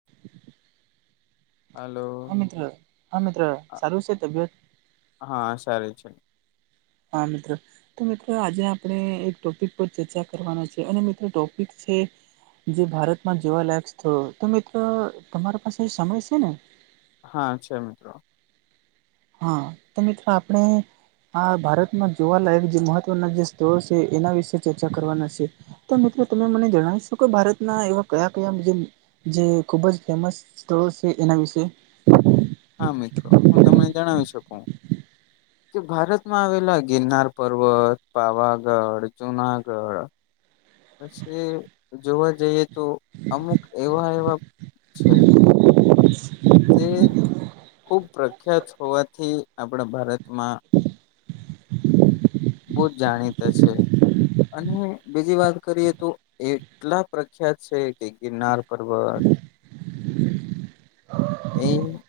[inaudible] Hello હા મિત્ર હા મિત્ર સારું છે તબિયત હા સરે છે હા મિત્રો તો મિત્રો આજે આપણે એક ટોપિક પર ચર્ચા કરવાના છે અને મિત્રો ટોપિક છે જે ભારતમાં જોવા લાયક્સ હતો તો મિત્રો તમારા પાસે સમય છે ને હા છે મિત્રો હા તો મિત્રો આપણે આ ભારતમાં જોવાલાયક જે મહત્વના જે સ્થળો છે એના વિશે ચર્ચા કરવાના છે તો મિત્રો તમે મને જણાવ શકો ભારતના એવા કયા કયા જે જે ખુબ જ ફેમસ સ્ટોર છે એના વિશે હા મિત્રો હું તમને જણાવી શકું કે ભારતમાં આવેલા ગિરનાર પર્વત પાવાગઢ જુનાગઢ [inaudible] પછી જોવા જઈએ તો અમુક એવા એવા છે જે ખૂબ પ્રખ્યાત હોવાથી આપણા ભારતમાં બહુ જ જાણીતા છે અને બીજી વાત કરીએ તો એ એટલા પ્રખ્યાત છે કે ગિરનાર પર્વત એ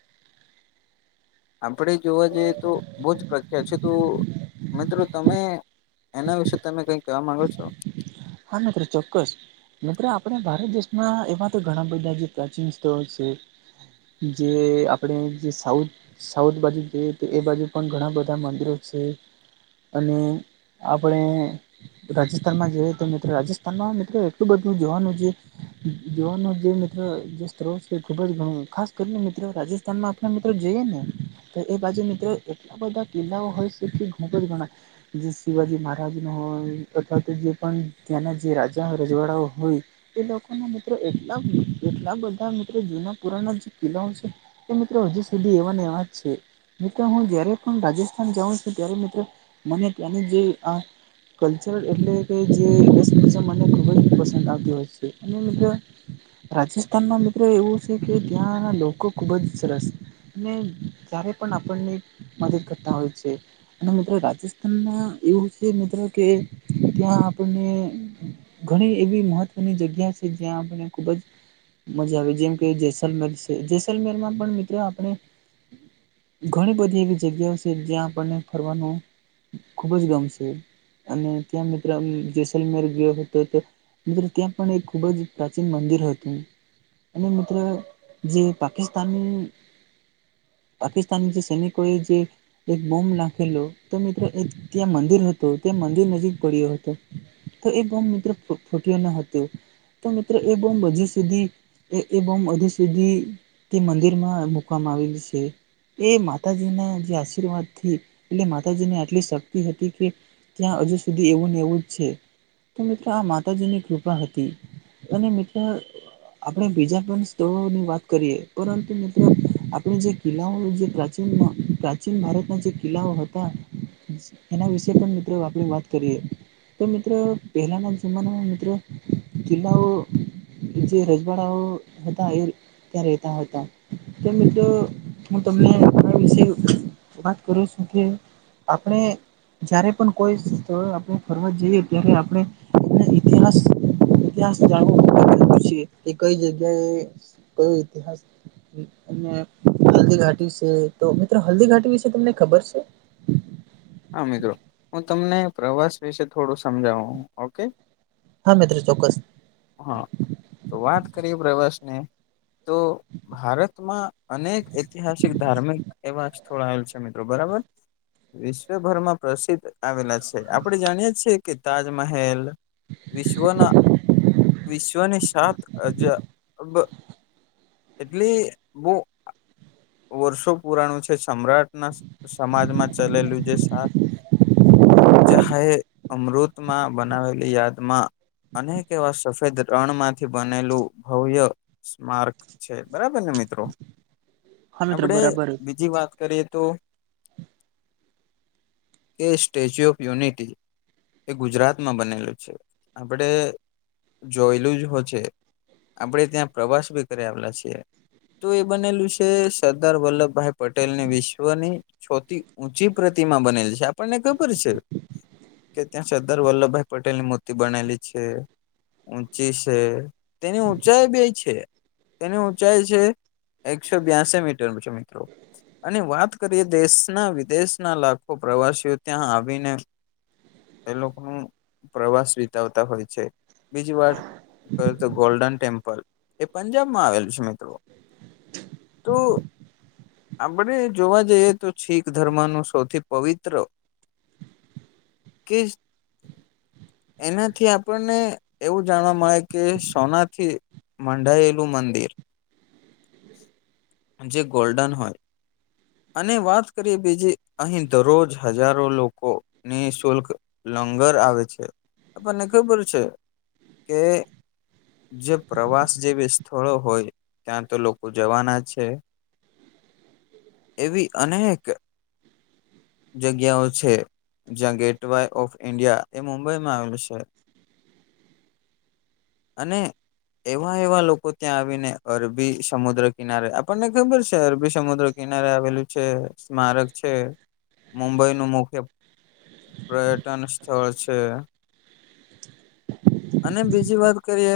આપણેે જોવા જઈએ તો બહુ જ પ્રખ્યાત છે તો મિત્રો તમે એના વિશે તમે કઈ કહેવા માંગો છો હા મિત્રો ચોક્કસ મિત્ર આપણા ભારત દેશમાં એવા તો ઘણા બધા જે પ્રાચીન સ્થળો છે જે આપડે જે સાઉથ સાઉથ બાજુ જઈએ તો એ બાજુ પણ ઘણા બધા મંદિરો છે અને આપણે રાજસ્થાનમાં જે તો મિત્રો રાજસ્થાનમાં મિત્રો એટલું બધું જોવાનું છે જવાનો જે મિત્ર જે સ્ત્રોત છે ખુબ જ ઘણું ખાસ કરીને મિત્રો રાજેશ ત આપણા મિત્રો જગે ને તો એ બાજુ મિત્રો એટલા બધા કિલ્લાઓ હોય છે કે ઘટ જ ગણાય જે શિવાજી મહારાજ નો હોય અથવા તો જે પણ તેના જે રાજા રજવાડાઓ હોય એ લોકોના મિત્રો એલા એટલા બધા મિત્રો જૂના પુરાના જે કિલ્લાઓ છે એ મિત્રો હજુ સુધી એવાને એવાજ છે મિત્ર હું જયારે પણ રાજસ્થાન જાઉં છું ત્યારે મિત્રો મને ત્યાંની જે કલ્ચરલ એટલે કે જે પસંદ આવતી હોય છે અને મિત્રો રાજસ્થાન ના મિત્રો એવું છે કે ત્યાંના લોકો ખુબ જ સરસ જ્યારે પણ આપણને મદદ કરતા હોય છે અને મિત્ર રાજસ્થાન ના એવું છે મિત્ર કે ત્યાં આપણને ઘણી એવી મહત્વની જગ્યા છે જ્યાં આપને ખુબ જ મજા આવે જેમ કે જેસલમેર છે જેસલમેર માં પણ મિત્રો આપણે ઘણી બધી એવી જગ્યાઓ છે જ્યાં આપણને ફરવાનું ખુબ જ ગમશે અને ત્યાં મિત્રમ જેસલમેર ગયો હતો હતો મિત્ર ત્યાં પણ એક ખૂબ જ પ્રાચીન મંદિર હતું. અને મિત્ર જે પાકિસ્તાનની પાકિસ્તાની જે સ્રેનિકએ જે એક બોમ્બ નાખેલો તો મિત્રો એક ત્યાં મંદિર હત ત્યાં મંદિર નજીક પડ્યો હતો તો એ બોમ્બ મિત્રો ફૂટ્યો ન હતો તો મિત્રો એ બોમ્બ હજુ સુધી એ એ બોમ્બ હજીુ સુધી તે મંદિર માં મુૂકવામાં આવેલ છે એ માતાજીના જે આશીર્વાદથી એટલે માતાજી ની આટલી શક્તિ હતી કે ત્યાં હજુ સુધી એવું ને એવું તો મિત્ર આ માતાજીની કૃપા હતી અને મિત્ર આપડણે બીજા પણ સ્થળની વાત કરીએ પરંતુ મિત્રો આપણે જે કિલ્લાઓ જે પ્રાચીન પ્રાચીન ભારતના જે કિલ્લાઓ હતા એના વિશે પણ મિત્રો આપણે વાત કરીએ તો મિત્રો પહેલાંના જમાનામાં મિત્રો કિલ્લાઓ જે રજવાડાઓ હતા એ ત્યાં રહેતા હતા તો મિત્રો હું તમને આપણા વિશે વાત કરું છું કે આપણે જયારે પણ કોઈ સ્થળ આપણે ફરવા જએ ત્યારે આપણે ઇતિહાસ ઇતિહાસ જાણવ પછી એ કઈ જગ્યાએ કયો ઇતિહાસ અને હલ્દી ઘાટી વિશે તો મિત્રો હલ્દી ઘાટી વિશે તમને ખબર છે હા મિત્રો હું તમને પ્રવાસ વિશે થોડું સમજાવું ઓકે હા મિત્ર ચોક્કસ હા તો વાત કરીએ પ્રવાસને તો ભારતમાં અનેક ઐતિહાસિક ધાર્મિક એવા સ્થળ આવેલ છે મિત્રો બરાબર વિશ્વભરમાં પ્રસિદ્ધ આવેલા છે આપડે જાણીએ છીએ કે તાજમહેલ વિશ્વના વિશ્વને સાત અજબ એટલે બહ વર્ષો પુરાણું છે સમ્રાટના સમાજમાં ચલેલું જે સા જ હાહે અમૃતમાં બનાવેલી યાદમાં અનેક એવા સફેદ રણ માંથી બનેલું ભવ્ય સ્માર્ક છે બરાબર ને મિત્રો હા મિત્રો આપડે બરાબર બીજી વાત કરીએ તો કે સ્ટેચ્યુ ઓફ યુનિટી એ ગુજરાતમાં બનેલું છે આપણે જોયેલું જ હો છે આપણેે ત્યાં પ્રવાસ ભી કરી આવેલા છીએ તો એ બનેલું છે કે સરદાર વલ્લભભાઈ પટેલ ને વિશ્વની છોથી ઊંચી પ્રતિમા બનેલ છે આપણને ખબર છે કે ત્યાં સરદાર વલ્લભભાઈ પટેલ ની મૂર્તિ બનાલી છે ઊંચી છે તેની ઊંચાઈ બે છે તેની ઊંચાઈ છે એકસો બ્યાસી મીટર મિત્રો અને વાત કરીએ દેશના વિદેશના લાખો પ્રવાસીઓ ત્યાં આવીને એ લોકો ન પ્રવાસ વિતાવતા હોય છે બીજી વાત તો ગોલ્ડન ટેમ્પલ એ પંજાબ માં આવેલું છે મિત્રો તો આપણે જોવા જઈએ તો શીખ ધર્મનું સૌથી પવિત્ર કેસ એનાથી આપણને એવું જાણવા મળે કે સોનાથી માંઢાયેલું મંદિર જે ગોલ્ડન હોય અને વાત કરીએ બીજી અહી દરરોજ હજારો લોકો નિશુલ્ક લંગર આવે છે આપણને ખબર છે કે જે પ્રવાસ જેવી સ્થળો હોય ત્યાં તો લોકો ઉજવાના છે એવી અનેક જગ્યાઓ છે. જ્યાં ગેટવાય ઓફ ઇન્ડિયા એ મુંબઈમાં આવેલ છે અને એવા એવા લોકો ત્યાં આવીને અરબી સમુદ્ર કિનારે આપણને ખબર છે અરબી સમુદ્ર કિનારે આવેલું છે સ્મારક છે. મુંબઈનું મુખ્ય પર્યટન સ્થળ છે અને બીજી વાત કરીએ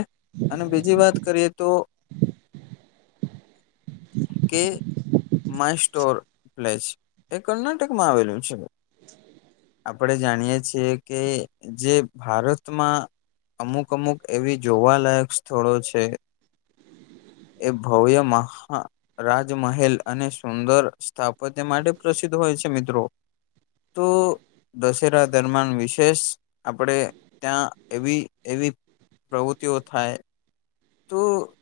અને બીજી વાત કરીએ તો કે માય સ્ટોર પ્લેસ એ કર્ણાટક માં આવેલું છે. આપણે જાણીએ છીએ કે જે ભારતમાં અમુક અમુક એવી જોવાલાયક સ્થળો છે. એ ભવ્ય મહા રાજમહેલ અને સુંદર સ્થાપત્ય માટે પ્રસિદ્ધ હોય છે મિત્રો. તો દશેરા દરમિયાન વિશેષ આપણે ત્યાં એવી એવી પ્રવૃત્તિઓ થાય. તો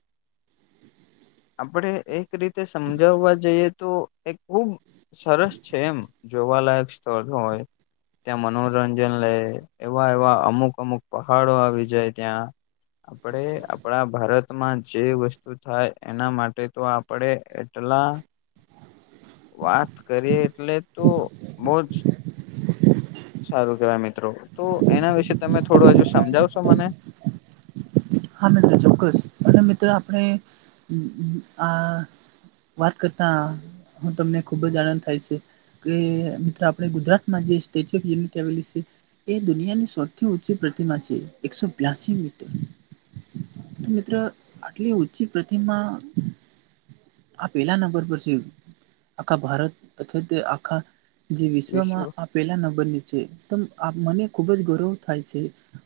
આપણે એક રીતે સમજાવવા જઈએ તો એ ખુબ સરસ છે એમ જોવાલાયક સ્થળ હોય ત્યાં મનોરંજન લે એવા એવા અમુક અમુક પહાડો આવી જાય ત્યાં આપણે આપણા ભારતમાં જે વસ્તુ થાય એના માટે તો આપડે એટલા વાત કરીએ એટલે તો બહું જ સારું કેવાય મિત્રો તો એના વિશે તમે થોડું હજુ સમજાવશો મને હા મિત્રો ચોક્કસ અને મિત્રો આપણે આ વાત કરતા હું તમને ખુબ જ આનંદ થાય છે. કે મિત્રો આપણે ગુજરાતમાં જે સ્ટેચ્યુ ઓફ યુનિટી આવેલી છે. એ દુનિયાની સૌથી ઊંચી પ્રતિમા છે એકસો બ્યાસી મીટર મિત્ર આટલી ઉચી પ્રતિમા આ પેલા નંબર પર છે આખા ભારત અથવા તો આખા જે વિશ વિશ્વમાં આ પેલા ન બન્યું છે મને ખુબ જ ગૌરવ થાય છે.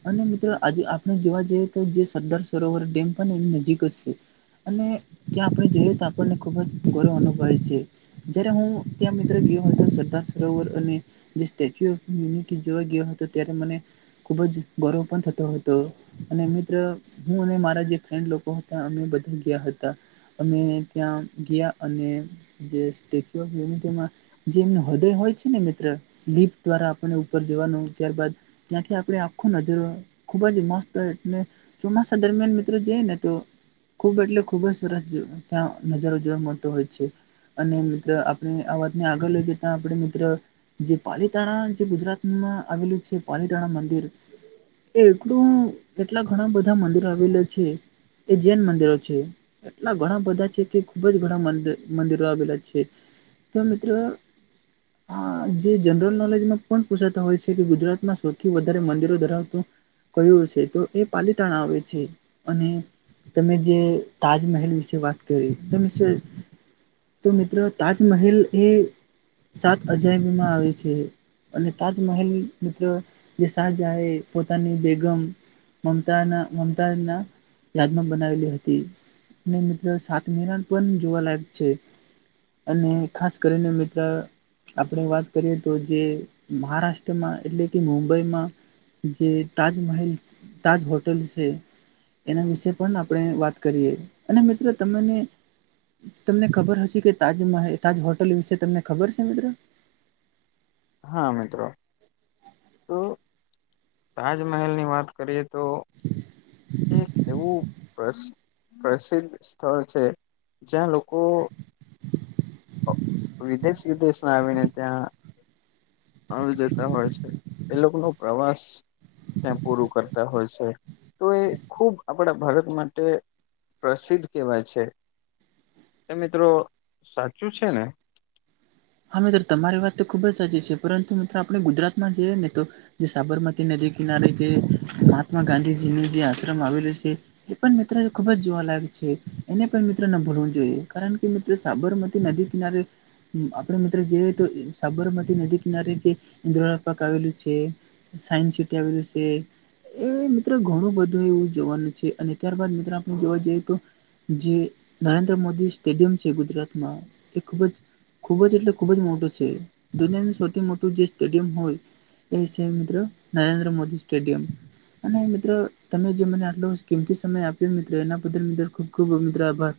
અને મિત્રો આજે આપણે જોવા જઈએ તો જે સરદાર સરોવર ડેમ પણ ને એની નજીક જ છે. અને ત્યાં આપણે જઈએ તો આપણને ખુબ જ ગૌરવ અનુભવે છે. જયારે હું ત્યાં મિત્રો ગયો હતો સરદાર સરોવર અને જે સ્ટેચ્યુ ઓફ યુનિટી જોવા ગયો હતો ત્યારે મને ખૂબ જ ગૌરવ પણ થયો હતો અને મિત્ર હું અને મારા જે ફ્રેન્ડ લોકો હતા અમે બધા ગયા હતા અમે ત્યાં ગયા અને જે સ્ટેચ્યુ ઓફ યુનિટીમાં જે એમનું હૃદય હોય છે ને મિત્ર લિપ દ્વારા આપણે ઉપર જવાનું ત્યારબાદ ત્યાંથી આપણે આખો નજારો ખુબ જ મસ્ત એટલે ચોમાસા દરમિયાન મિત્રો જઈ ને તો ખૂબ એટલે ખુબ જ સરસ જો ત્યાં નજારો જોવા મળતો હોય છે. અને મિત્ર આપણે આ વાતને આગળ લઈ જતાં આપણે મિત્ર જે પાલીતાણા જે ગુજરાતમાં આવેલું છે પાલીતાણા મંદિર એ એટલું એટલા ઘણા બધા મંદિરો આવેલા છે. એ જૈન મંદિરો છે એટલા ઘણા બધા- - કે ખુબ જ ઘણા મંદિરો આવેલા છે તો મિત્રો- - આ જે જનરલ નોલેજમાં પણ પૂછાતા હોય છે કે ગુજરાતમાં સૌથી વધારે મંદિરો ધરાવતું- - કયુ છે તો એ પાલીતાણા આવે છે અને- - તમે જે તાજમહેલ વિશે વાત કરી તમેશે- - તો મિત્રો તાજમહેલ એ સાત અજાયબીમાં આવે છે. અને તાજમહેલ મિત્ર જે શાહજા એ પોતાની બેગમ- - મમતા મમતાના યાદમાં બનાવેલી હતી અને મિત્રો સાત- - [inaudible] પણ જોવાલાયક છે અને ખાસ કરીને મ- - આપણે વાત કરીએ તો જે મહારાષ્ટ્રમાં એટલે કે મુંબઈમાં- - જે તાજમહેલ તાજ હોટલ છે. એના વિશે પણ આપણે વાત કરીએ અને મિત્રો તમને તમને ખબર હશે કે તાજમ તાજ હોટલ વિશે તમને ખબર છે મિત્રો? હા મિત્રો. તો તાજમહેલ ની વાત કરીએ તો એક એવું પ્રશ્ન પ્રસિદ્ધ સ્થળ છે જ્યાં લોકો વિદેશ વિદેશમાં આવીને ત્યાં આવી જતા હોય છે એ લોકો ન પ્રવાસ ત્યાં પૂરું કરતા હોય છે તો એ ખૂબ આપણા ભારત માટે પ્રસિદ્ધ કહેવાય છે એ મિત્રો સાચું છે ને? હા મિત્ર તમારી વાત તો ખુબ જ સાચી છે પરંતુ મિત્રો આપણે ગુજરાતમાં જઈએ ને તો જે સાબરમતી નદી કિનારે જે મહાત્મા ગાંધીજી નું જે આશ્રમ આવેલું છે. એ પણ મિત્રને ખુબ જ જોવાલાયક છે એને પણ મિત્રને ભૂલવું જોઈએ કારણ કે સાબરમતી નદી કિનારે આપ મિત્રો જોઈએ તો સાબરમતી નદી કિનારે જે ઇન્દ્ર પાક આવેલું છે. સાયન્સ સીટી આવેલી છે. એ મિત્રો ઘણું બધું એવું જોવાનું છે અને ત્યારબાદ મિત્રો આપણે જોવા જઈએ તો જે નરેન્દ્ર મોદી સ્ટેડિયમ છે ગુજરાતમાં એ ખૂબ જ ખુબ જ એટલે ખુબ જ મોટું છે દુનિયાનું સૌથી મોટું જે સ્ટેડિયમ હોય એ સે મિત્રો નરેન્દ્ર મોદી સ્ટેડીયમ. અને મિત્રો તમે જે મને આટલો કિંમતી સમય આપ્યો મિત્રો એના બદલ મિત્રો ખુબ ખુબ મિત્રો આભાર.